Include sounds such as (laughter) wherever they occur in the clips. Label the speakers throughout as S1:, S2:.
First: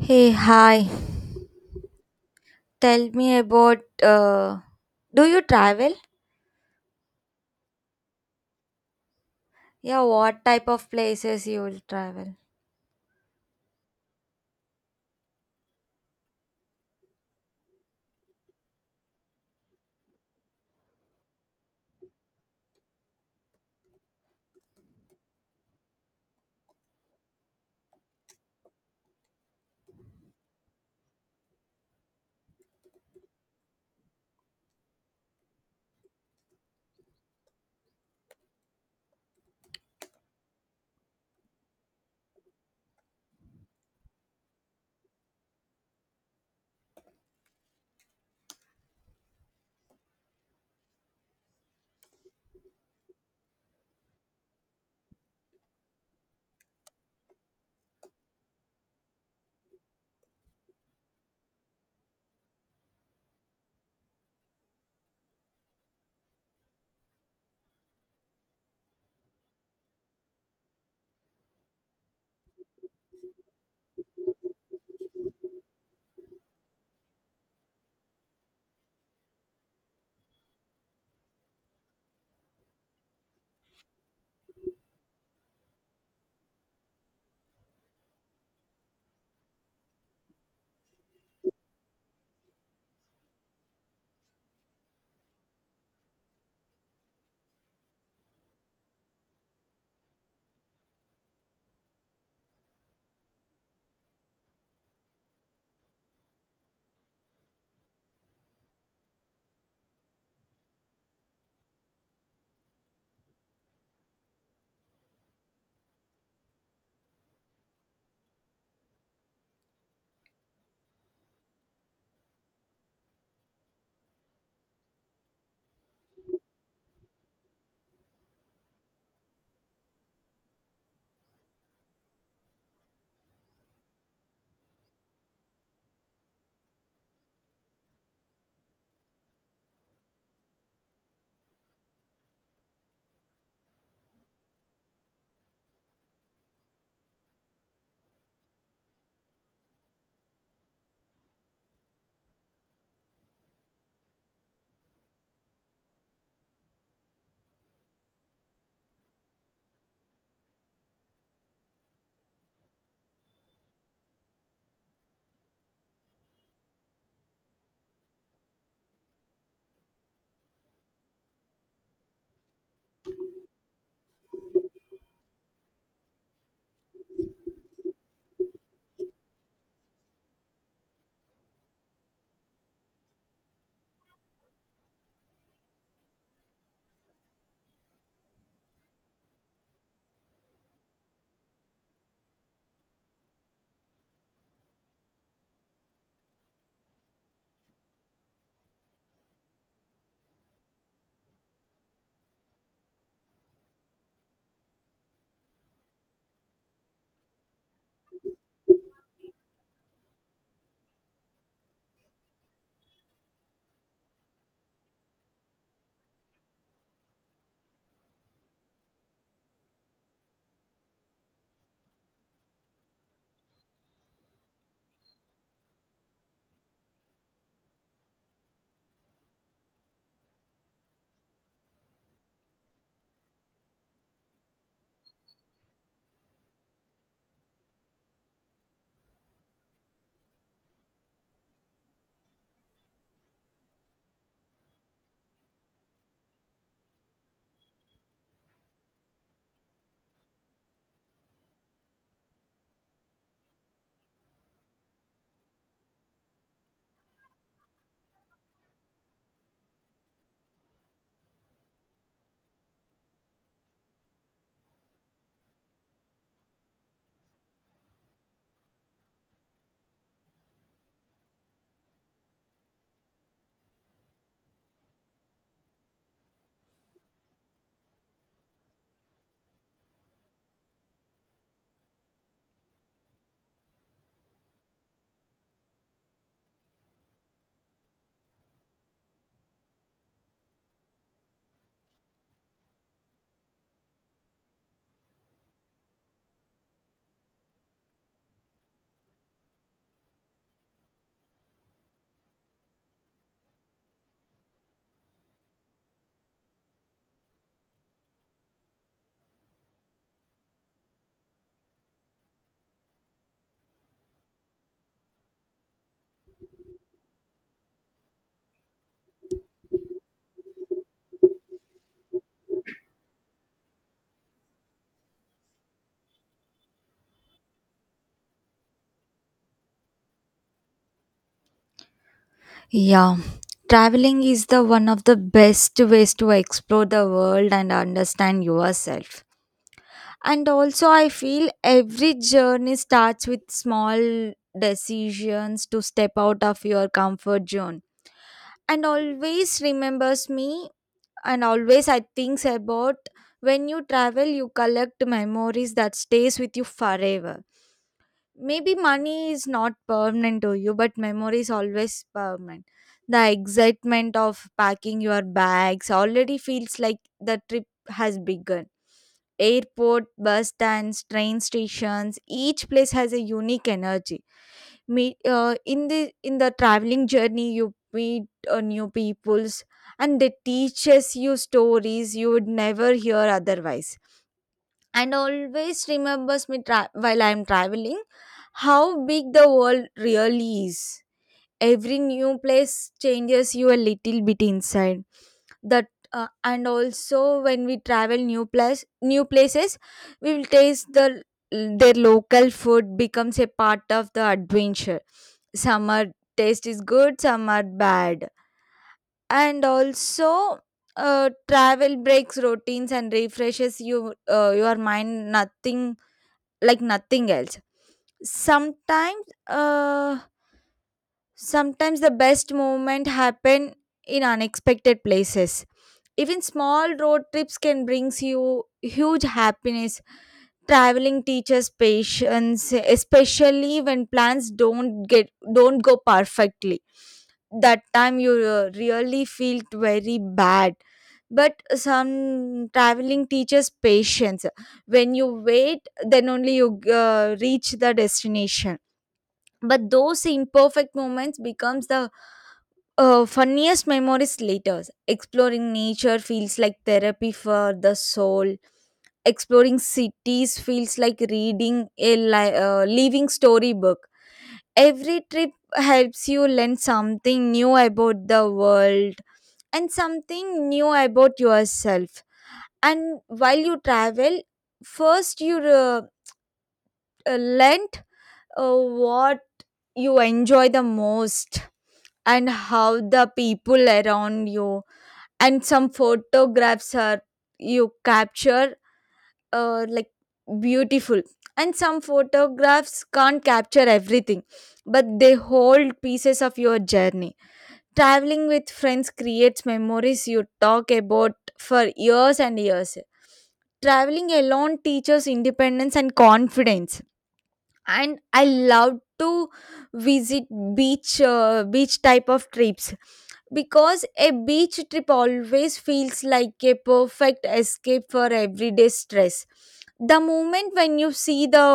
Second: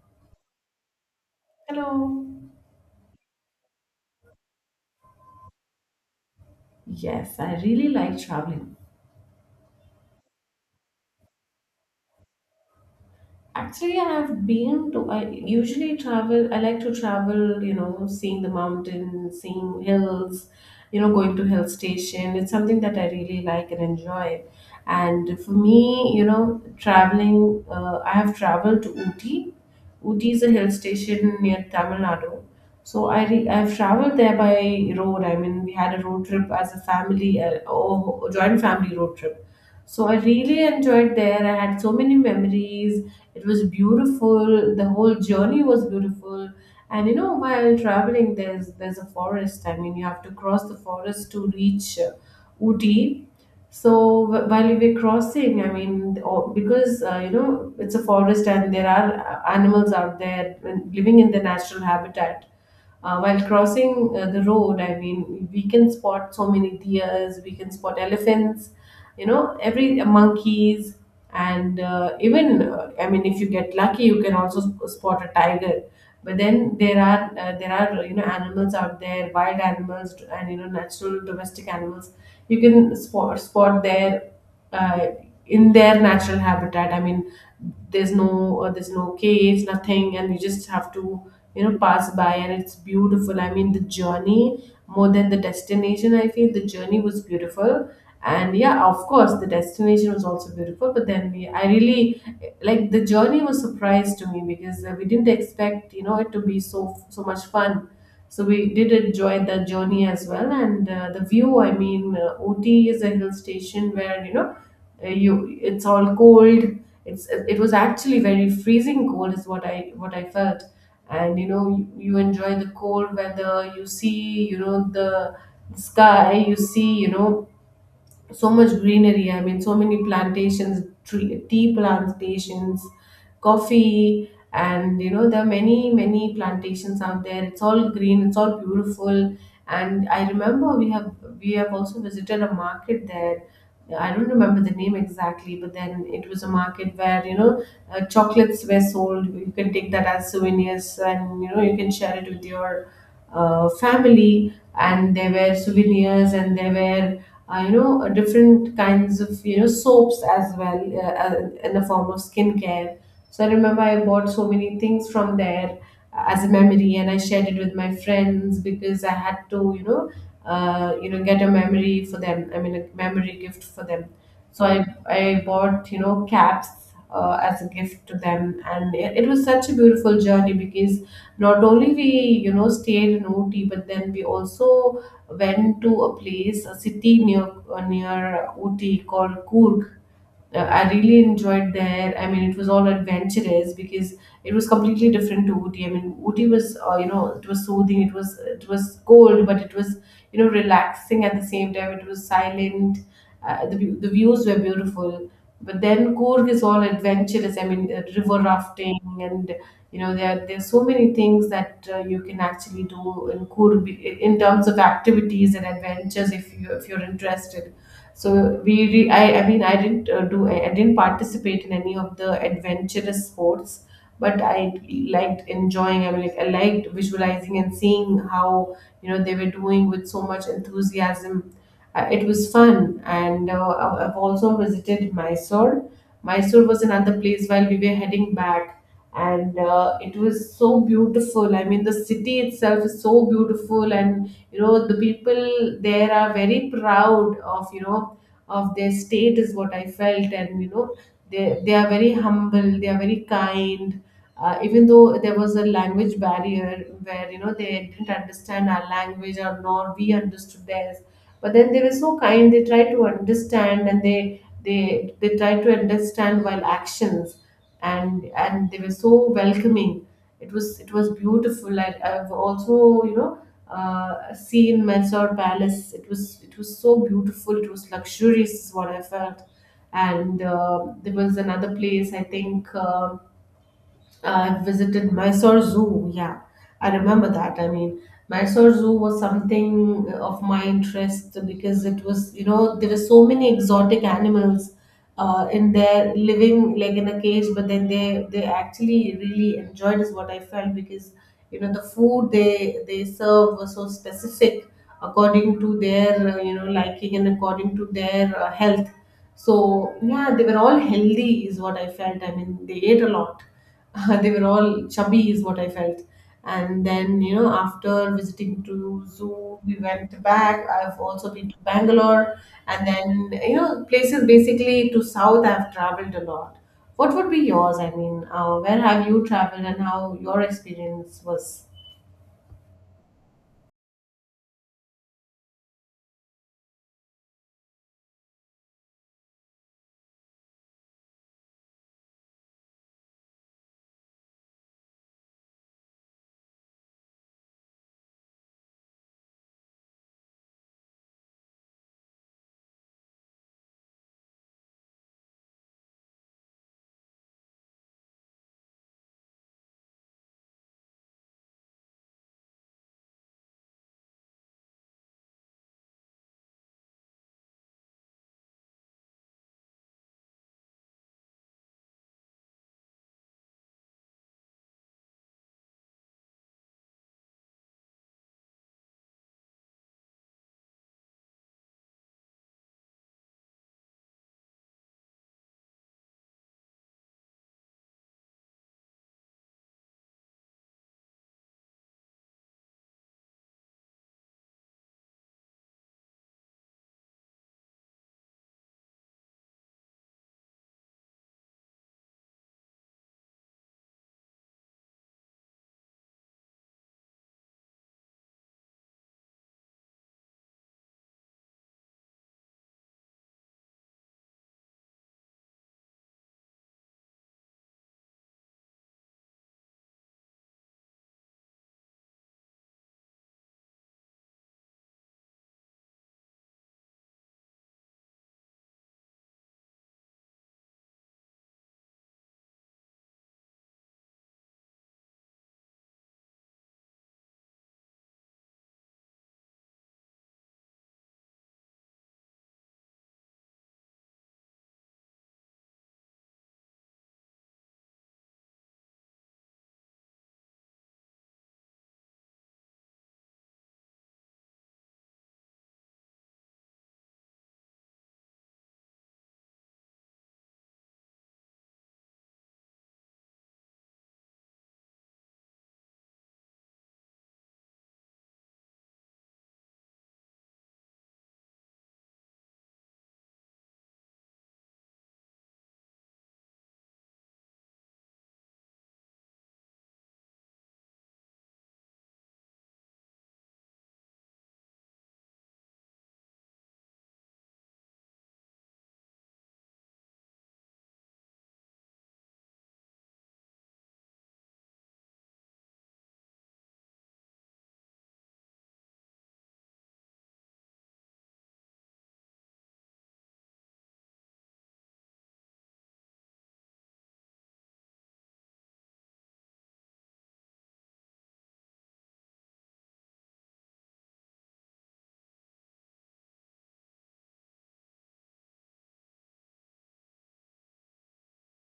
S1: Hey, hi.
S2: Hello.
S1: Tell me about do you travel?
S2: Yes, I really like traveling.
S1: Yeah, what type of places you will travel?
S2: Actually, I usually travel, I like to travel, seeing the mountains, seeing hills, going to hill station. It's something that I really like and enjoy. And for me, traveling, I have traveled to Ooty. Ooty is a hill station near Tamil Nadu. So I've traveled there by road. I mean, we had a road trip as a family, a joint family road trip. So I really enjoyed there. I had so many memories. It was beautiful. The whole journey was beautiful. And while traveling, there's a forest. I mean, you have to cross the forest to reach Ooty. So while we were crossing, I mean, because it's a forest and there are animals out there and living in their natural habitat. While crossing the road, I mean, we can spot so many deers, we can spot elephants, every monkeys, and even I mean, if you get lucky you can also spot a tiger. But then there are animals out there, wild animals, and natural domestic animals. You can spot their uh, in their natural habitat. I mean, there's no caves, nothing, and you just have to pass by, and it's beautiful. I mean, the journey more than the destination, I feel the journey was beautiful. And yeah, of course the destination was also beautiful, but then we I really like, the journey was surprise to me because we didn't expect it to be so much fun. So we did enjoy the journey as well, and the view, I mean, ot is a hill station where you it's all cold. It was actually very freezing cold is what I felt. And you enjoy the cold weather, you see the sky, you see, so much greenery. I mean, so many plantations, tree, tea plantations, coffee. And there are many plantations out there. It's all green, it's all beautiful. And I remember, we have also visited a market there. I don't remember the name exactly, but then it was a market where chocolates were sold. You can take that as souvenirs, and you can share it with your family. And there were souvenirs, and there were different kinds of soaps as well, in the form of skincare. So I remember I bought so many things from there as a memory, and I shared it with my friends because I had to get a memory for them. I mean, a memory gift for them. So I bought caps as a gift to them. And it was such a beautiful journey because not only we stayed in ot, but then we also went to a place, a city near near Ooty called Coorg. Uh, I really enjoyed there. I mean, it was all adventurous because it was completely different to Ooty. I mean, Ooty was, it was soothing. It was cold, but it was relaxing at the same time. It was silent. The views were beautiful. But then Coorg is all adventurous. I mean, river rafting. And there's so many things that you can actually do in Coorg, in terms of activities and adventures if you if you're interested. So we I mean, I didn't I didn't participate in any of the adventurous sports, but I liked enjoying. I mean, like, I liked visualizing and seeing how they were doing with so much enthusiasm. It was fun, and I've also visited Mysore. Mysore was another place while we were heading back, and it was so beautiful. I mean, the city itself is so beautiful, and the people there are very proud of, of their state is what I felt. And they are very humble, they are very kind. Uh, even though there was a language barrier where they didn't understand our language, or nor we understood theirs, but then they were so kind. They tried to understand, and they tried to understand while actions. And they were so welcoming. It was beautiful. I've also seen Mysore Palace. It was so beautiful. It was luxurious, is what I felt. And there was another place, I think. So, I visited Mysore Zoo. Yeah, I remember that. I mean, Mysore Zoo was something of my interest because it was, there were so many exotic animals in there, living like in a cage, but then they actually really enjoyed, is what I felt, because the food they served was so specific according to their liking, and according to their health. So yeah, they were all healthy is what I felt. I mean, they ate a lot. (laughs) They were all chubby is what I felt. And then, after visiting to zoo, we went back. I've also been to Bangalore, and then, places basically to south, I've traveled a lot. What would be yours? I mean, where have you traveled, and how your experience was?
S1: Yeah. Traveling is the one of the best ways to explore the world and understand yourself. And also I feel every journey starts with small decisions to step out of your comfort zone. And always remembers me and always I think about when you travel you collect memories that stays with you forever. Maybe money is not permanent to you, but memory is always permanent. The excitement of packing your bags already feels like the trip has begun. Airport, bus stands, train stations, each place has a unique energy. Meet in the traveling journey you meet new peoples, and they teaches you stories you would never hear otherwise. And always remembers me while I'm traveling how big the world really is. Every new place changes you a little bit inside. That And also when we travel new place new places, we will taste the their local food becomes a part of the adventure. Some are taste is good, some are bad, and also travel breaks routines and refreshes your mind. Nothing like nothing else. Sometimes uh sometimes the best moment happen in unexpected places. Even small road trips can brings you huge happiness. Traveling teaches patience, especially when plans don't go perfectly. That time you really felt very bad, but some traveling teaches patience. When you wait, then only you reach the destination, but those imperfect moments becomes the funniest memories later. Exploring nature feels like therapy for the soul. Exploring cities feels like reading a living storybook. Every trip helps you learn something new about the world and something new about yourself. And while you travel, first you learn what you enjoy the most and how the people around you. And some photographs are you capture like beautiful, and some photographs can't capture everything, but they hold pieces of your journey. Traveling with friends creates memories you talk about for years and years. Traveling alone teaches independence and confidence. And I love to visit beach type of trips because a beach trip always feels like a perfect escape for everyday stress. The moment when you see the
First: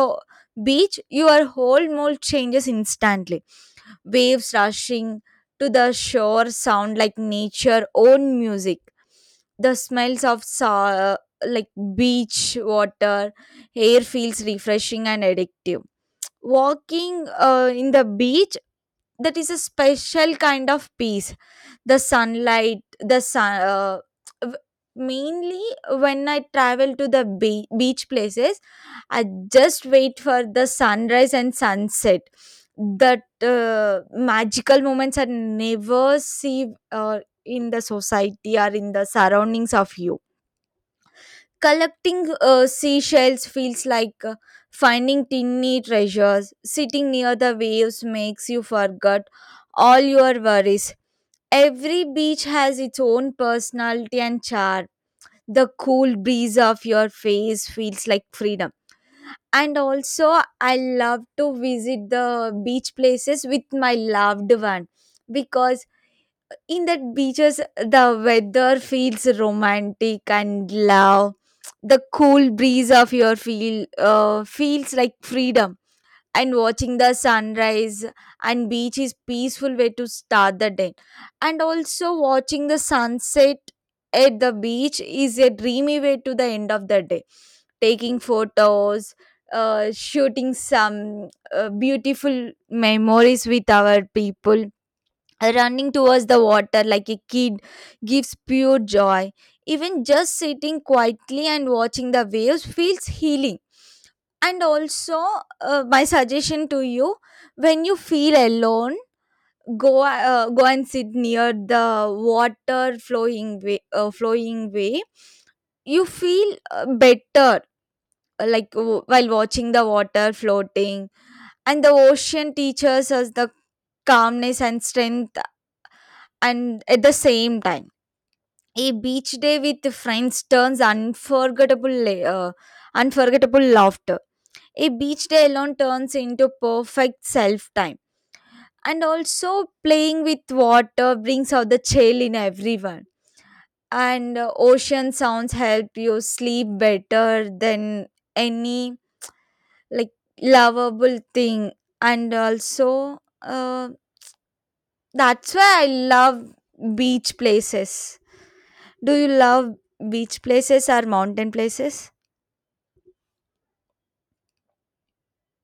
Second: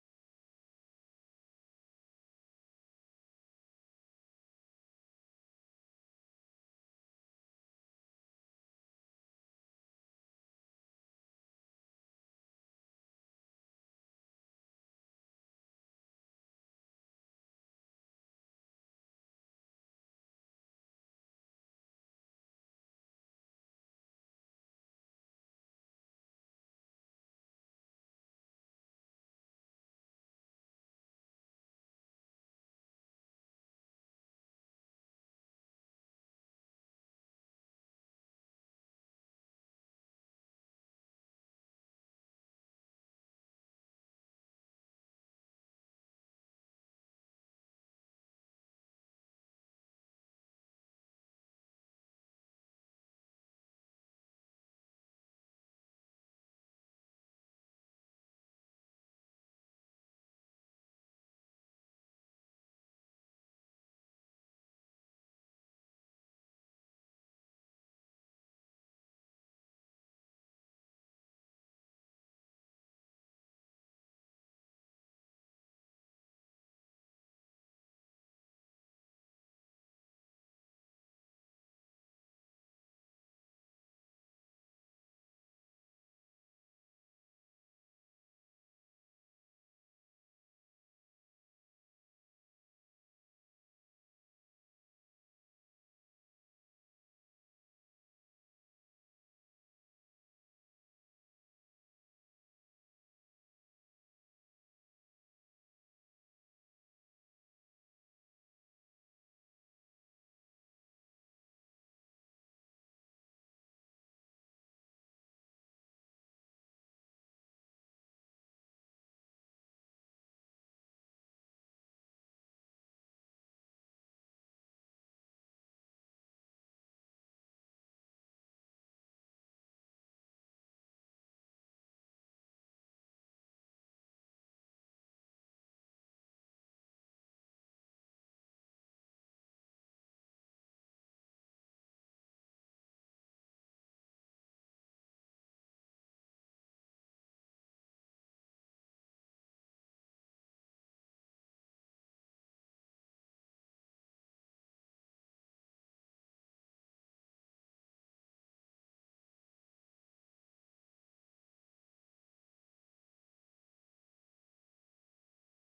S1: beach, your whole mood changes instantly. Waves rushing to the shore sound like nature own music. The smells of like beach water air feels refreshing and addictive. Walking in the beach, that is a special kind of peace. The sunlight the w- mainly when I travel to the beach places, I just wait for the sunrise and sunset. That magical moments are never see in the society or in the surroundings of you. Collecting seashells feels like finding tiny treasures. Sitting near the waves makes you forget all your worries. Every beach has its own personality and charm. The cool breeze of your face feels like freedom. And also, I love to visit the beach places with my loved one because in that beaches the weather feels romantic and love. The cool breeze of your feels like freedom, and watching the sunrise and beach is peaceful way to start the day. And also watching the sunset at the beach is a dreamy way to the end of the day. Taking photos, shooting some beautiful memories with our people, running towards the water like a kid gives pure joy. Even just sitting quietly and watching the waves feels healing. And also, my suggestion to you: when you feel alone, go and sit near the water flowing way, flowing way. You feel better, like while watching the water floating. And the ocean teaches us the calmness and strength, and at the same time a beach day with friends turns unforgettable laughter. A beach day alone turns into perfect self time. And also playing with water brings out the chill in everyone. And ocean sounds help you sleep better than any like lovable thing. And also that's why I love beach places. Do you love beach places or mountain places?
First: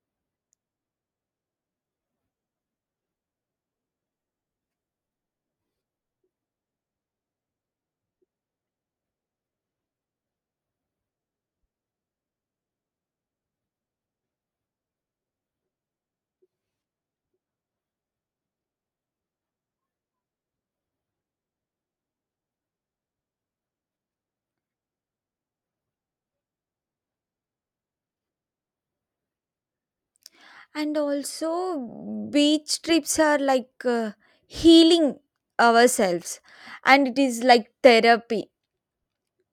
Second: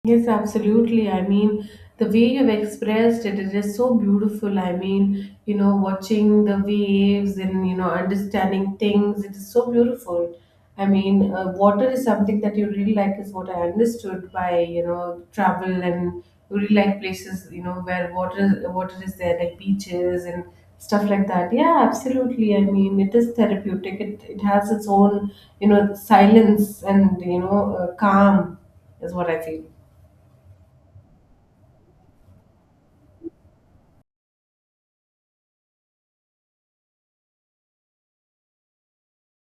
S2: Yes, absolutely. I mean, the way you've expressed it, it is just so beautiful. I mean, watching the waves and, understanding things, it is so beautiful. I mean, water is something that you really like, is what I understood by, travel. And you really like places, where water is there, like beaches and stuff like that. Yeah, absolutely. I mean, it is therapeutic. It has its own, silence and, calm is what I feel.
S1: And also beach trips are like healing ourselves, and it is like therapy.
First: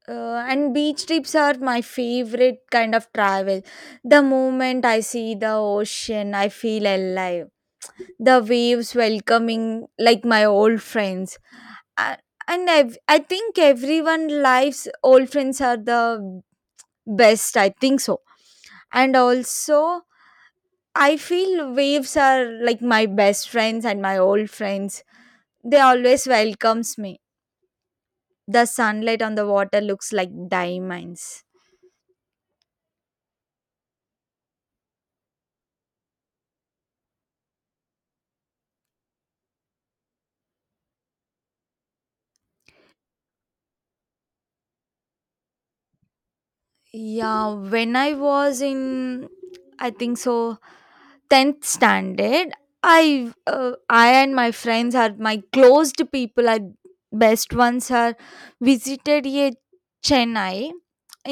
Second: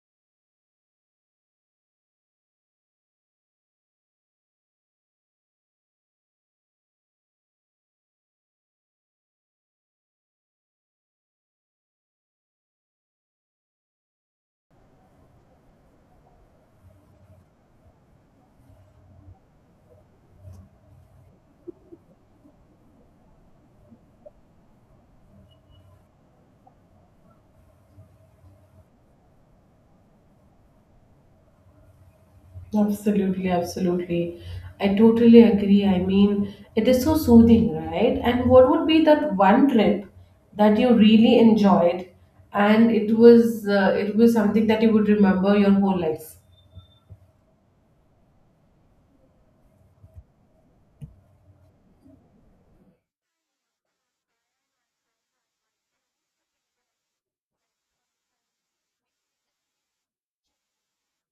S1: And beach trips are my favorite kind of travel. The moment I see the ocean, I feel alive. The waves welcoming like my old friends. A- and i think everyone lives old friends are the best, I think so. And also I feel waves are like my best friends and my old friends. They always welcomes me. The sunlight on the water looks like diamonds.
S2: Absolutely, absolutely. I totally agree. I mean, it is so soothing, right? And what would be that one trip that you really enjoyed, and it was, something that you would remember your whole life?
S1: Yeah, when I was in, I think so, 10th standard, I uh, I and my friends are my closed people are best ones are visited a chennai.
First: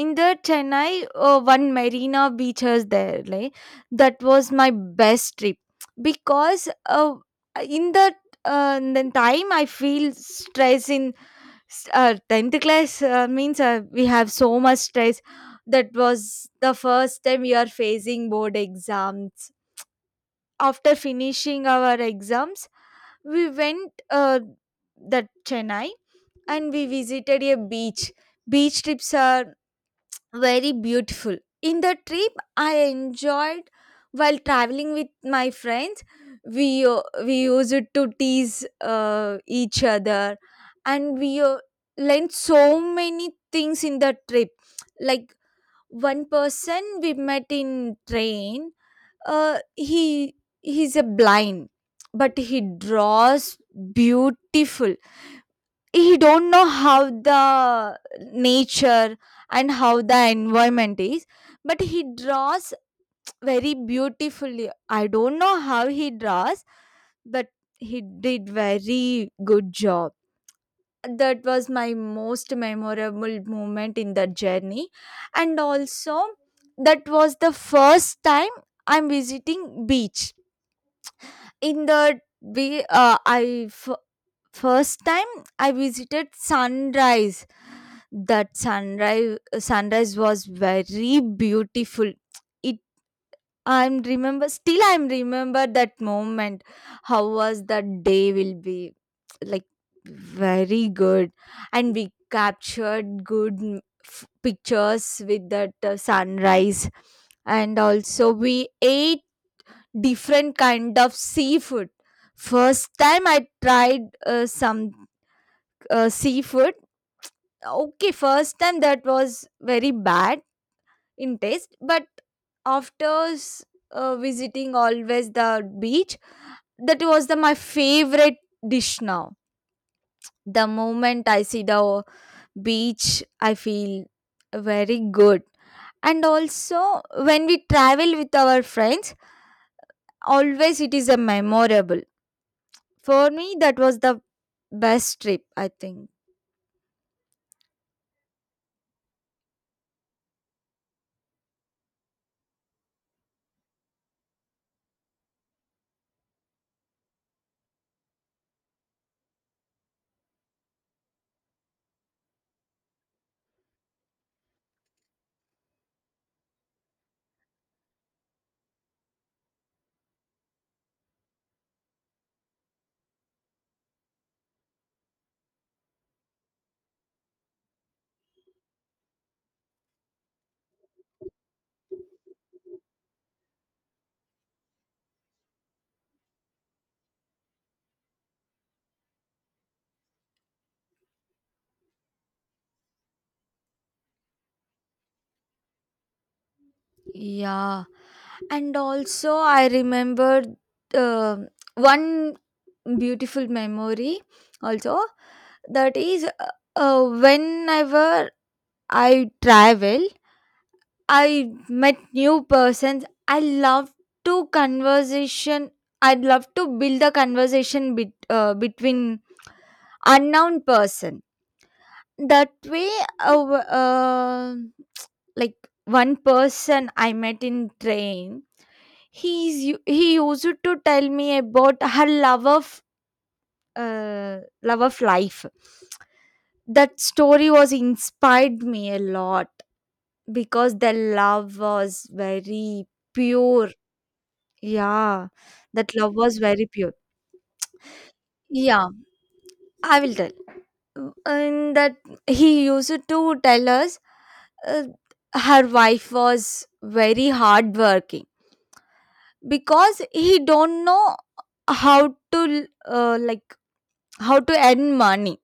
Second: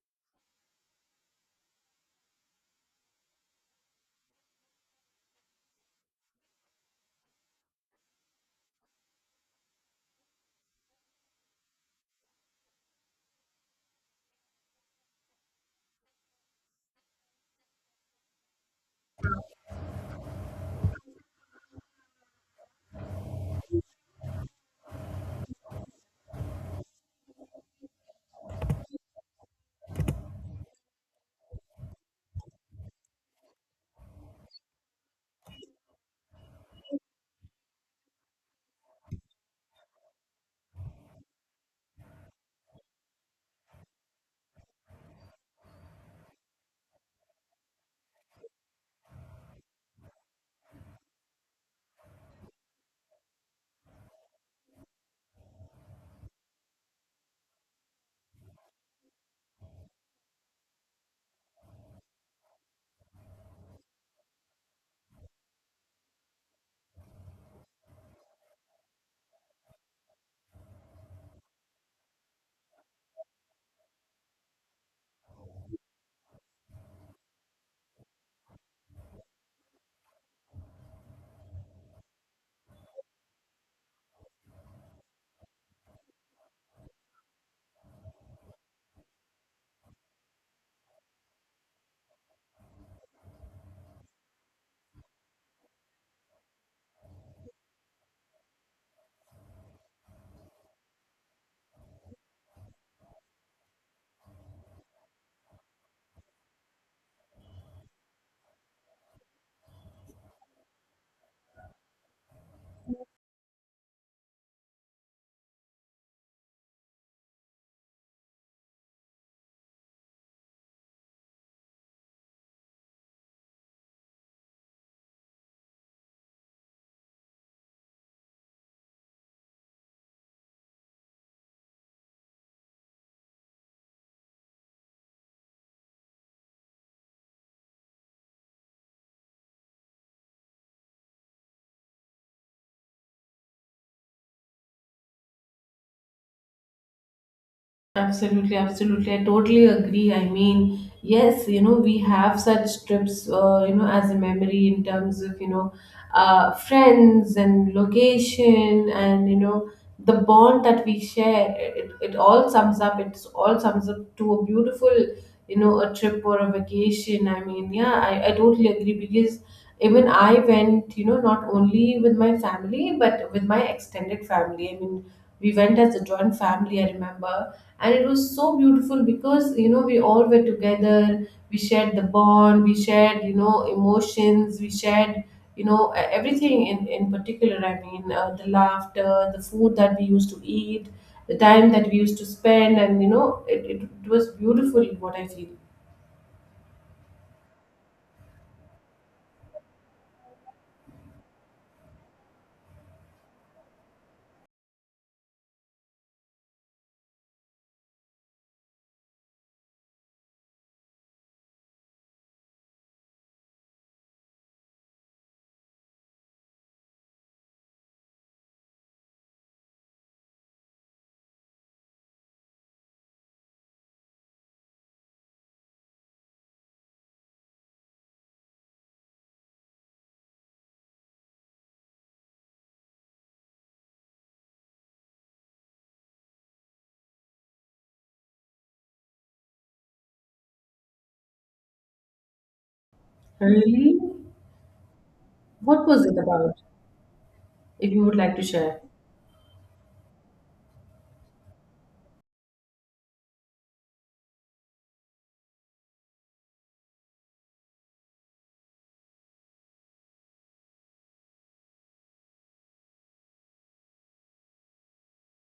S1: In the chennai, one marina beach is there like that was my best trip because uh, in the in the time I feel stress in 10th class, means we have so much stress. That was the first time we are facing board exams. After finishing our exams, we went that chennai, and we visited a beach. Beach trips are very beautiful. In the trip I enjoyed while traveling with my friends. We uh, we used to tease each other, and we learned so many things in the trip, like one person we met in train. uh, he he's a blind, but he draws beautiful. He don't know how the nature and how the environment is, but he draws very beautifully. I don't know how he draws, but he did very good job. That was my most memorable moment in the journey. And also that was the first time I'm visiting beach. In the way, first time I visited sunrise. That sunrise was very beautiful. It, I'm remember, still I'm remember that moment. How was that day will be, like, very good. And we captured good pictures with that sunrise. And also we ate different kind of seafood. First time I tried some seafood. Okay, first time that was very bad in taste, but after s- visiting always the beach, that was the my favorite dish now. The moment I see the beach, I feel very good. And also when we travel with our friends, always it is a memorable. For me, that was the best trip, I think.
S2: Absolutely, absolutely. I totally agree. I mean, yes, we have such trips, as a memory in terms of, friends and location and, the bond that we share. It's all sums up to a beautiful, a trip or a vacation. I mean, yeah, I totally agree because even I went, not only with my family, but with my extended family. I mean, we went as a joint family, I remember. And it was so beautiful because we all were together. We shared the bond, we shared, emotions, we shared, everything, in particular. I mean, the laughter, the food that we used to eat, the time that we used to spend, and it was beautiful, what I feel.
S1: Yeah. And also, I remember uh, one beautiful memory also. That is whenever I travel, I met new persons. I love to conversation. I'd love to build a between unknown person. That way uh, w- uh, (tsk) like one person I met in train. He used to tell me about her love of life. That story was inspired me a lot because the love was very pure.
S2: Really?
S1: Yeah,
S2: What
S1: that
S2: was
S1: love
S2: it
S1: was
S2: about?
S1: very pure.
S2: If you would like to share.
S1: Yeah, I will tell. And that he used to tell us, uh, her wife was very hardworking because he don't know how to, like, how to earn money.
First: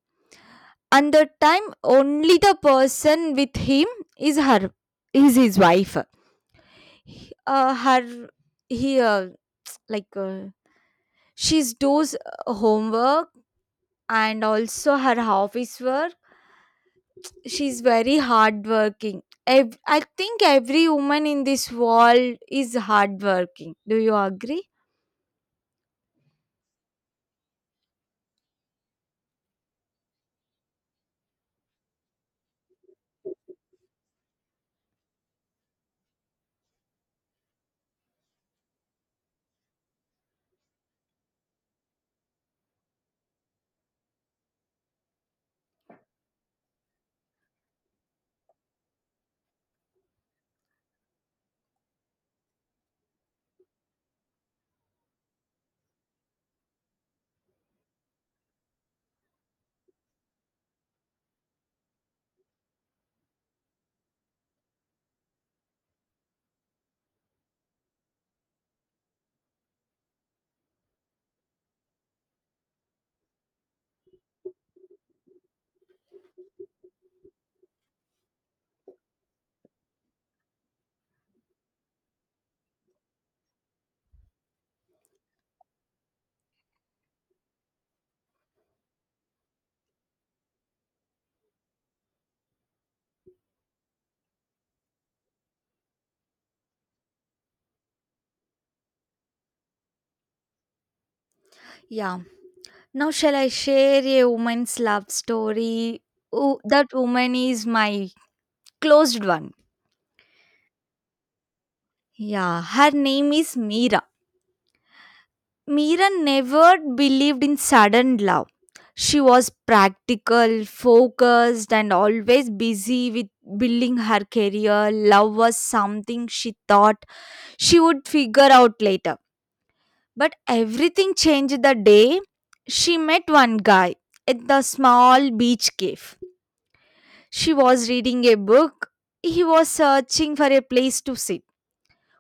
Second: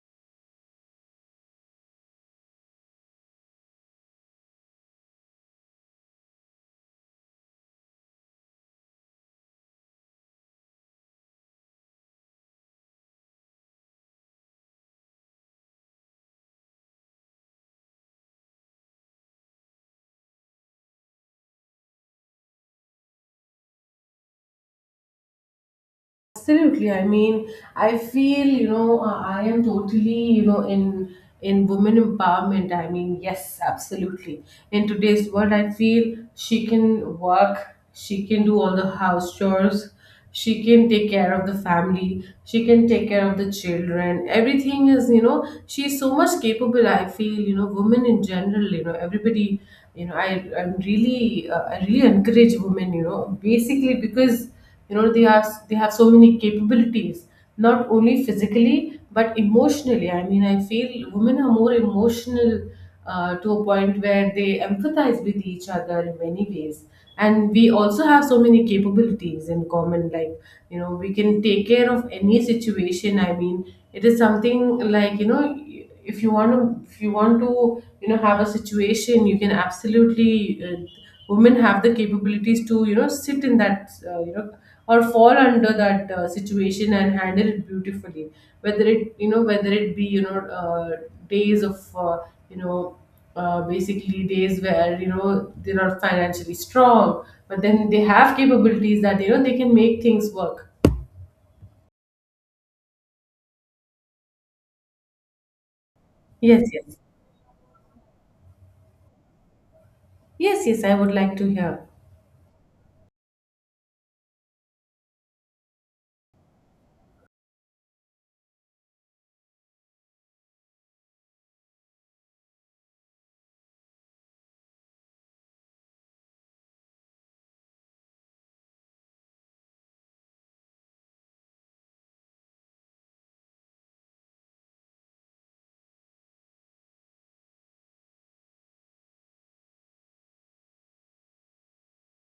S1: And the time only the person with him is her, is his wife. He- her he like, she's does homework and also her office work. She's very hardworking. I think every woman in this world is hardworking. Do you agree?
S2: Absolutely. I mean, I feel, I am totally, in women empowerment. I mean, yes, absolutely. In today's world, I feel she can work, she can do all the house chores, she can take care of the family, she can take care of the children. Everything is, she's so much capable. I feel, women in general, everybody, I really encourage women, basically because they have so many capabilities, not only physically but emotionally. I mean, I feel women are more emotional, to a point where they empathize with each other in many ways. And we also have so many capabilities in common, like we can take care of any situation. I mean, it is something like, if you want to, if you want to have a situation, you can absolutely, uh, women have the capabilities to sit in that, or fall under that situation, and handle it beautifully, whether it, whether it be, days of, uh, you know basically days where they're not financially strong, but then they have capabilities that they can make things work.
S1: Yeah. Now, shall I share a woman's love story? Oh,
S2: Yes,
S1: that
S2: yes.
S1: woman is my closed one.
S2: Yes, yes, I would like to hear.
S1: Yeah, her name is Meera. Meera never believed in sudden love. She was practical, focused, and always busy with building her career. Love was something she thought she would figure out later. But everything changed the day she met one guy at the small beach cave. She was reading a book. He was searching for a place to sit.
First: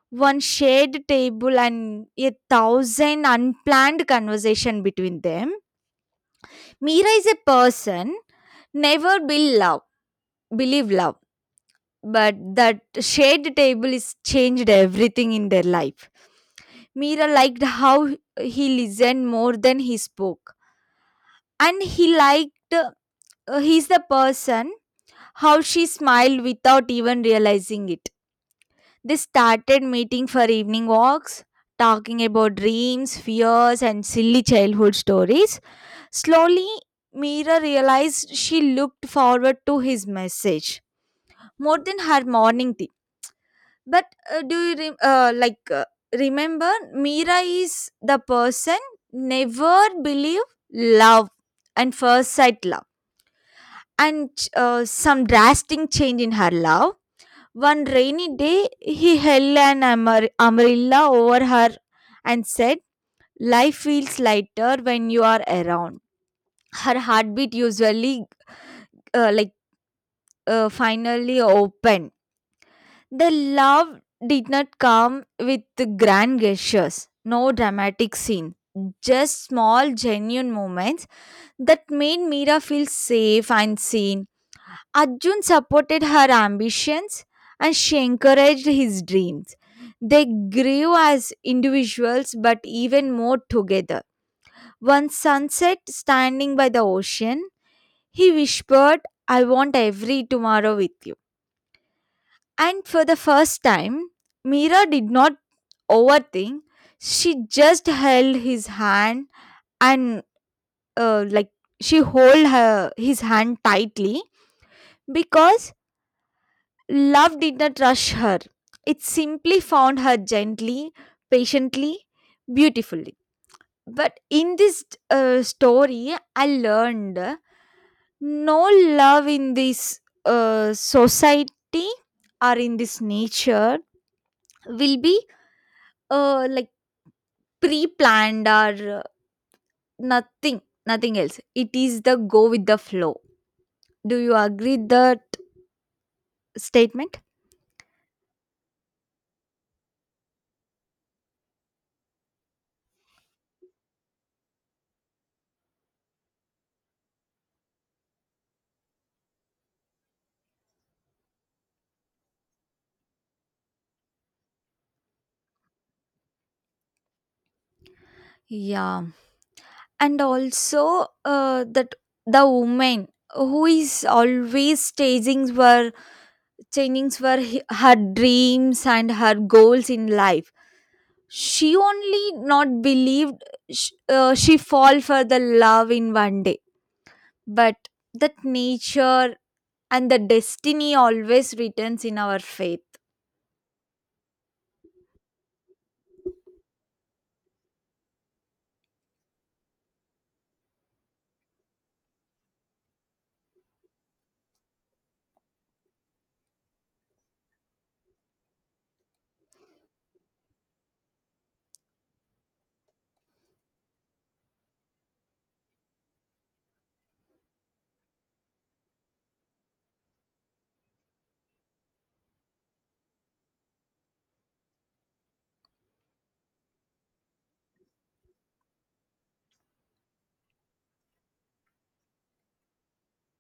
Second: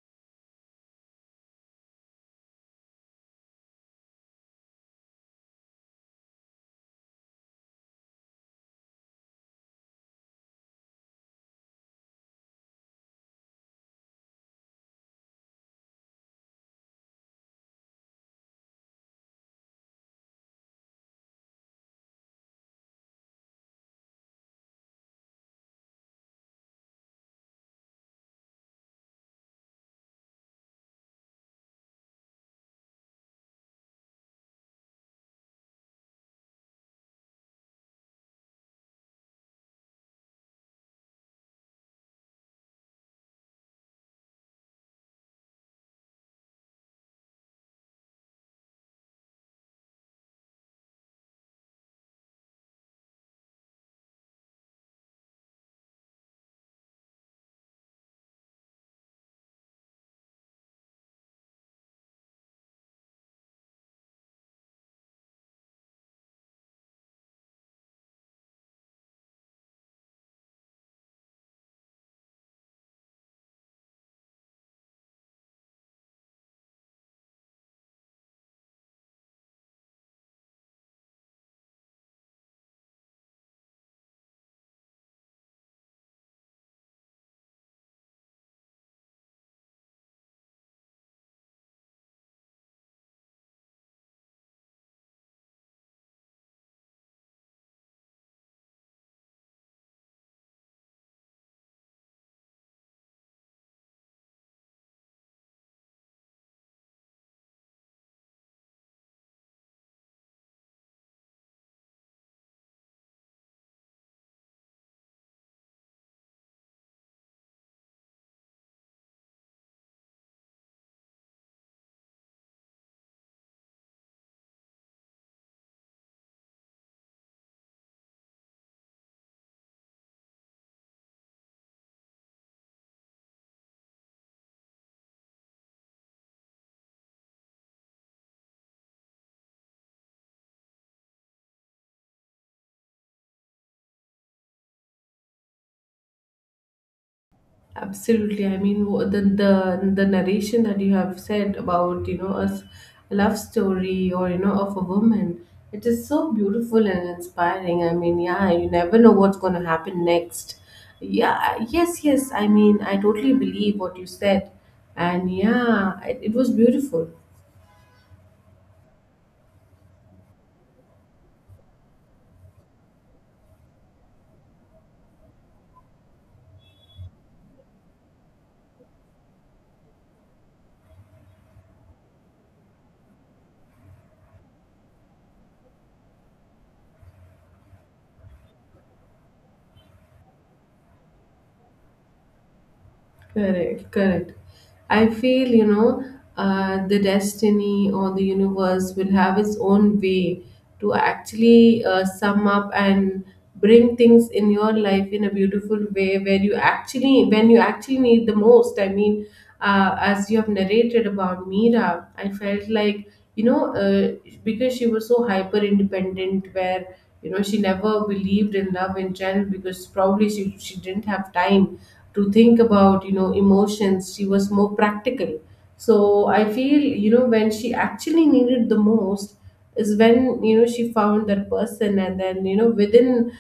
S1: One shared table and a thousand unplanned conversation between them. Mira is a person never be love, believe love, but that shared table is changed everything in their life. Mira liked how he listened more than he spoke, and he liked, he's the person, how she smiled without even realizing it. They started meeting for evening walks, talking about dreams, fears, and silly childhood stories. Slowly, Mira realized she looked forward to his message more than her morning tea. But like, remember, Mira is the person never believe love and first sight love. And some drastic change in her love. One rainy day, he held an umbrella over her and said, life feels lighter when you are around. Her heartbeat usually, like, finally opened. The love did not come with grand gestures, no dramatic scene, just small, genuine moments that made Mira feel safe and seen. Arjun supported her ambitions, and she encouraged his dreams. They grew as individuals, but even more together. One sunset, standing by the ocean, he whispered, I want every tomorrow with you. And for the first time, Mira did not overthink. She just held his hand, and, like, she hold her his hand tightly because love did not rush her. It simply found her gently, patiently, beautifully. But in this story, I learned no love in this society or in this nature will be, like, pre planned, or nothing, nothing else. It is the go with the flow. Do you agree that statement?
S2: Absolutely. I mean, the narration that you have said about a love story or of a woman, it is so beautiful and inspiring. I mean, yeah, you never know what's going to happen next. Yeah, yes, yes. I mean, I totally believe what you said, and yeah, it was beautiful.
S1: Yeah, and also that the woman who is always chasing were changing for her dreams and her goals in life, she only not believed, she fall for the love in one day, but that nature and the destiny always returns in our faith.
S2: Correct, correct. I feel, you know, the destiny or the universe will have its own way to actually sum up and bring things in your life in a beautiful way where you actually, when you actually need the most. I mean, as you have narrated about Mira, I felt like, you know, uh, because she was so hyper independent, where, you know, she never believed in love in general because probably she didn't have time to think about emotions. She was more practical. So I feel, you know, when she actually needed the most is when, you know, she found that person, and then, you know, within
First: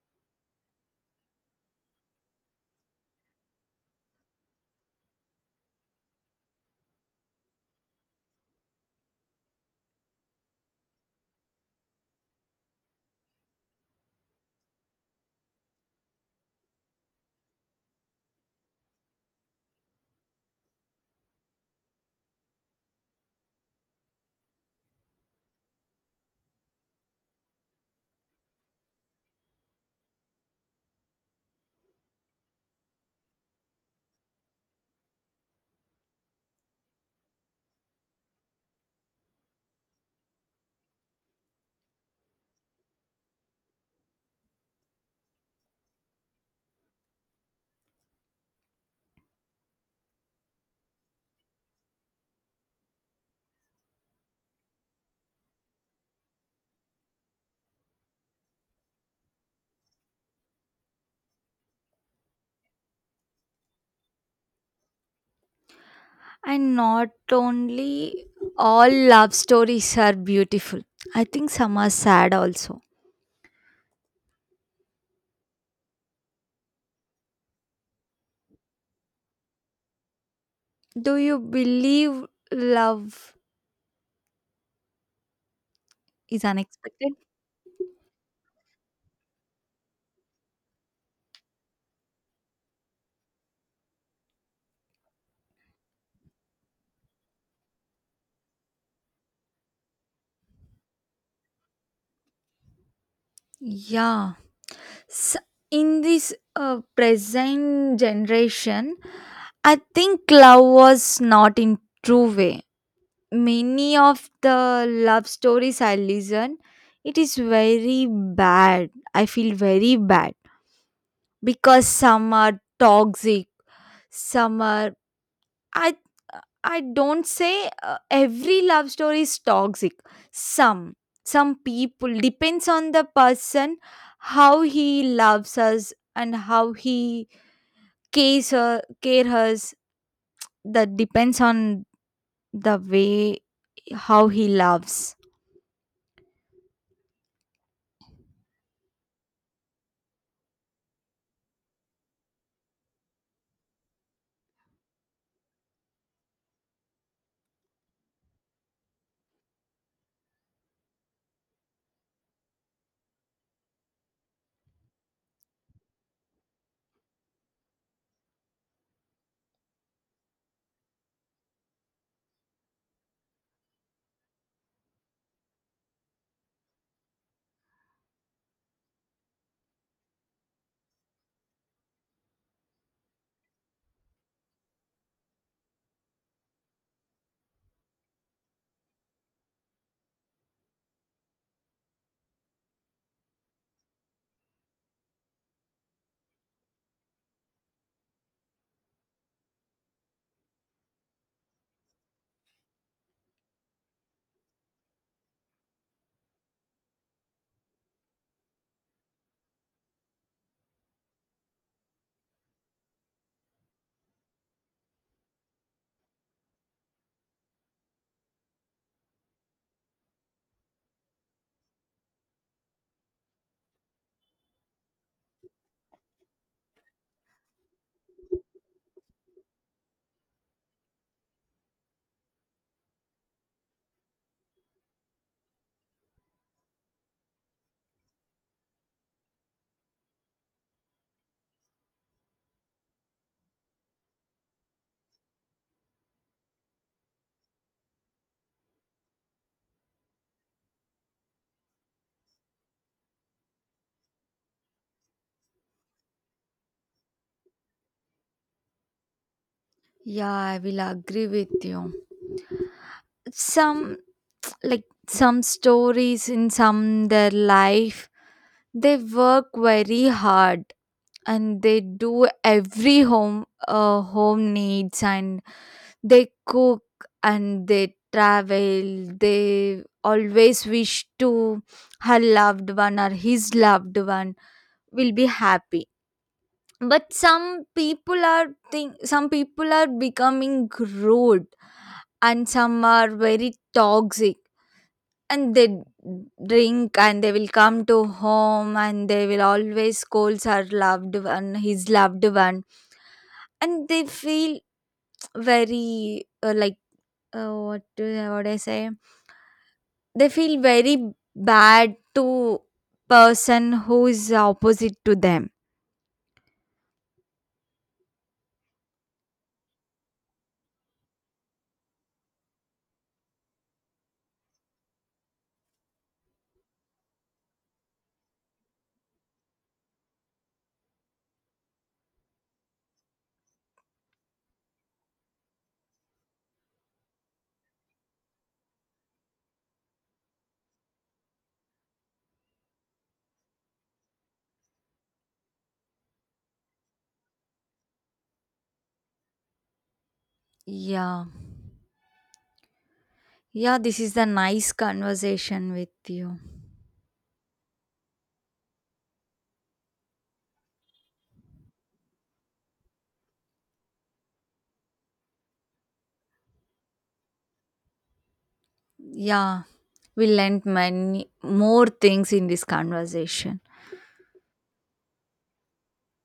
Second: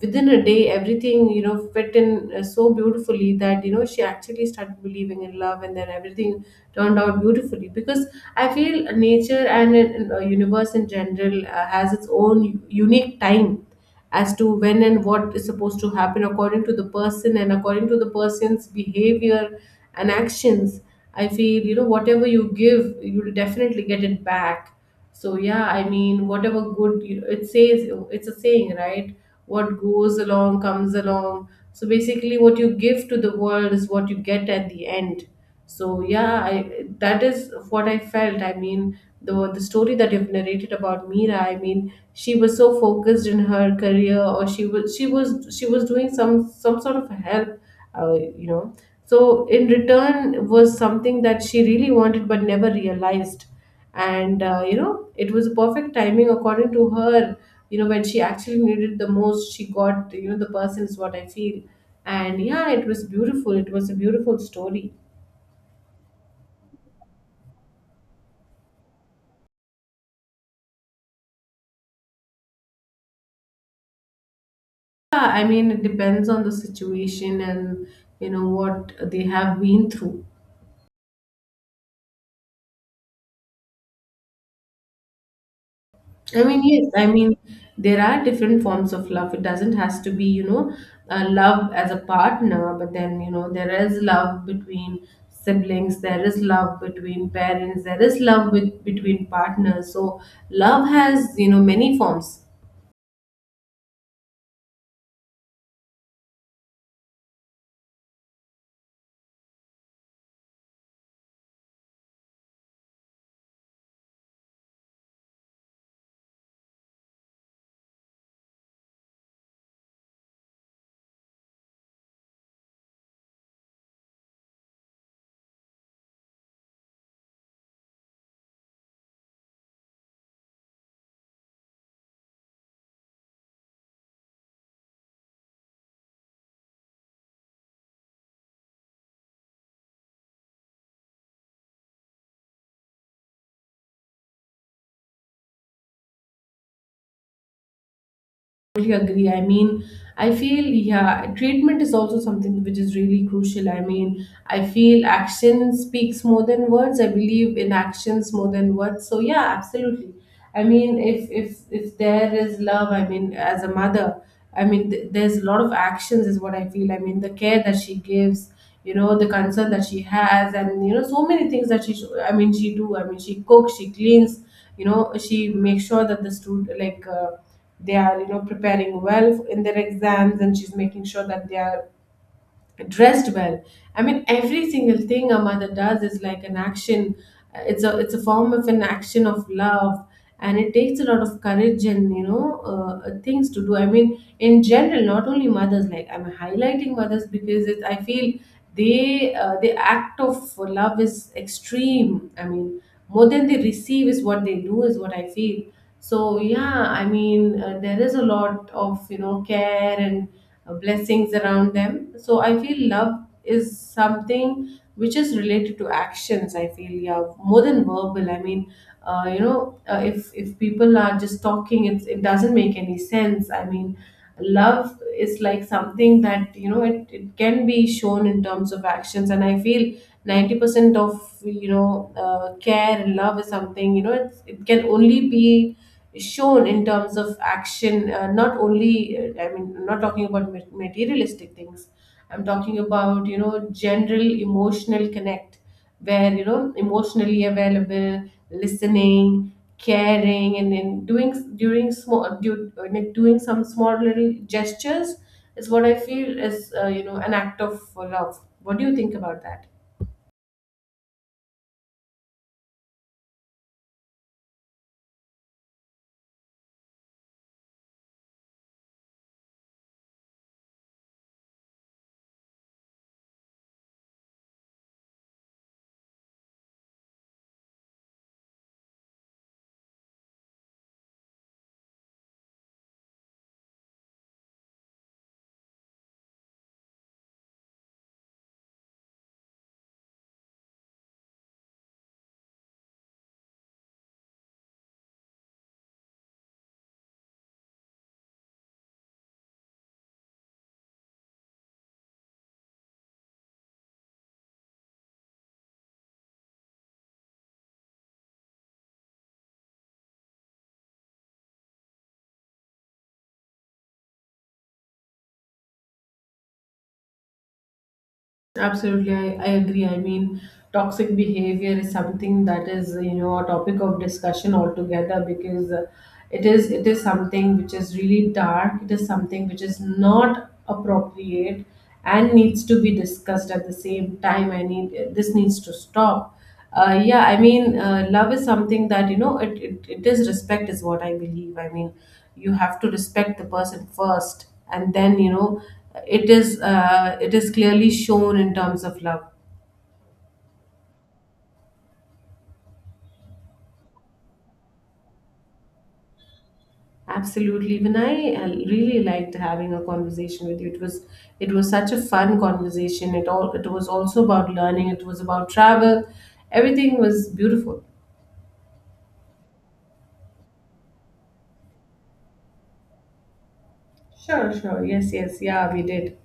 S2: within a day, everything, you know, fit in so beautifully that, you know, she actually started believing in love, and then everything turned out beautifully. Because I feel nature and universe in general has its own unique time as to when and what is supposed to happen according to the person and according to the person's behavior and actions. I feel, you know, whatever you give, you'll definitely get it back. So yeah, I mean, whatever good you it says. It's a saying, right? What goes along comes along. So basically, what you give to the world is what you get at the end. So yeah, I, that is what I felt. I mean, the story that you've narrated about Mira, I mean, she was so focused in her career. Or she was doing some sort of help, you know. So in return was something that she really wanted but never realized. And you know, it was perfect timing according to her. You know, when she actually needed the most, she got, you know, the person, is what I feel. And yeah, it was beautiful. It was a beautiful story.
S1: And not only all love stories are beautiful, I think some are sad also.
S2: Yeah, I mean, it depends on the situation and you know what they have been through.
S1: Do you believe love
S2: I
S1: is
S2: mean, yes, I
S1: unexpected?
S2: mean, there are different forms of love. It doesn't has to be, you know, love as a partner, but then, you know, there is love between siblings, there is love between parents, there is love with between partners. So love has, you know, many forms.
S1: Yeah. So in this present generation, I think love was not in true way. Many of the love stories I listen, it is very bad. I feel very bad because some are toxic, some are, I I don't say every love story is toxic. Some some people depends on the person how he loves us and how he cares her, care us. That depends on the way how he loves.
S2: Totally agree. I mean, I feel, yeah, treatment is also something which is really crucial. I mean, I feel action speaks more than words. I believe in actions more than words. So yeah, absolutely. I mean, if there is love, I mean, as a mother, I mean, there's a lot of actions, is what I feel. I mean, the care that she gives, you know, the concern that she has, and you know, so many things that I mean, she do. I mean, she cooks, she cleans. You know, she makes sure that the student like. They are, you know, preparing well in their exams, and she's making sure that they are dressed well. I mean, every single thing a mother does is like an action. It's a it's a form of an action of love. And it takes a lot of courage and you know things to do. I mean, in general, not only mothers, like I'm highlighting mothers because I feel they, the act of love is extreme. I mean, more than they receive is what they do, is what I feel. So yeah, I mean, there is a lot of, you know, care and blessings around them. So I feel love is something which is related to actions. I feel, yeah, more than verbal. I mean, if people are just talking, it doesn't make any sense. I mean, love is like something that, you know, it can be shown in terms of actions, and I feel 90% of, you know, care and love is something, you know, it's, it can only be shown in terms of action. Not only I mean, I'm not talking about materialistic things. I'm talking about, you know, general emotional connect, where, you know, emotionally available, listening, caring, and then doing during small I mean, doing some small little gestures is what I feel is you know, an act of love. What do you think about that?
S1: Yeah, I will agree with you. Some, like, some stories in some their life, they work very hard and they do every home needs, and they cook, and they travel. They always wish to her loved one or his loved one will be happy, but some people are think some people are becoming rude, and some are very toxic, and they drink, and they will come to home, and they will always scold her loved one, his loved one, and they feel very, like, what do what I say, they feel very bad to person who is opposite to them.
S2: Absolutely. I agree. I mean, toxic behavior is something that is, you know, a topic of discussion altogether. Because it is something which is really dark. It is something which is not appropriate and needs to be discussed at the same time. I need this needs to stop. Yeah, I mean, love is something that, you know, it is respect, is what I believe. I mean, you have to respect the person first, and then, you know, it is clearly shown in terms of love.
S1: Yeah. Yeah, this is the nice conversation with you.
S2: Absolutely. Even I really liked having a conversation with you. It was such a fun conversation. It all it was also about learning. It was about travel. Everything was beautiful.
S1: Yeah, we learned many more things in this conversation.
S2: Sure, sure. Yes, yes. Yeah, we did.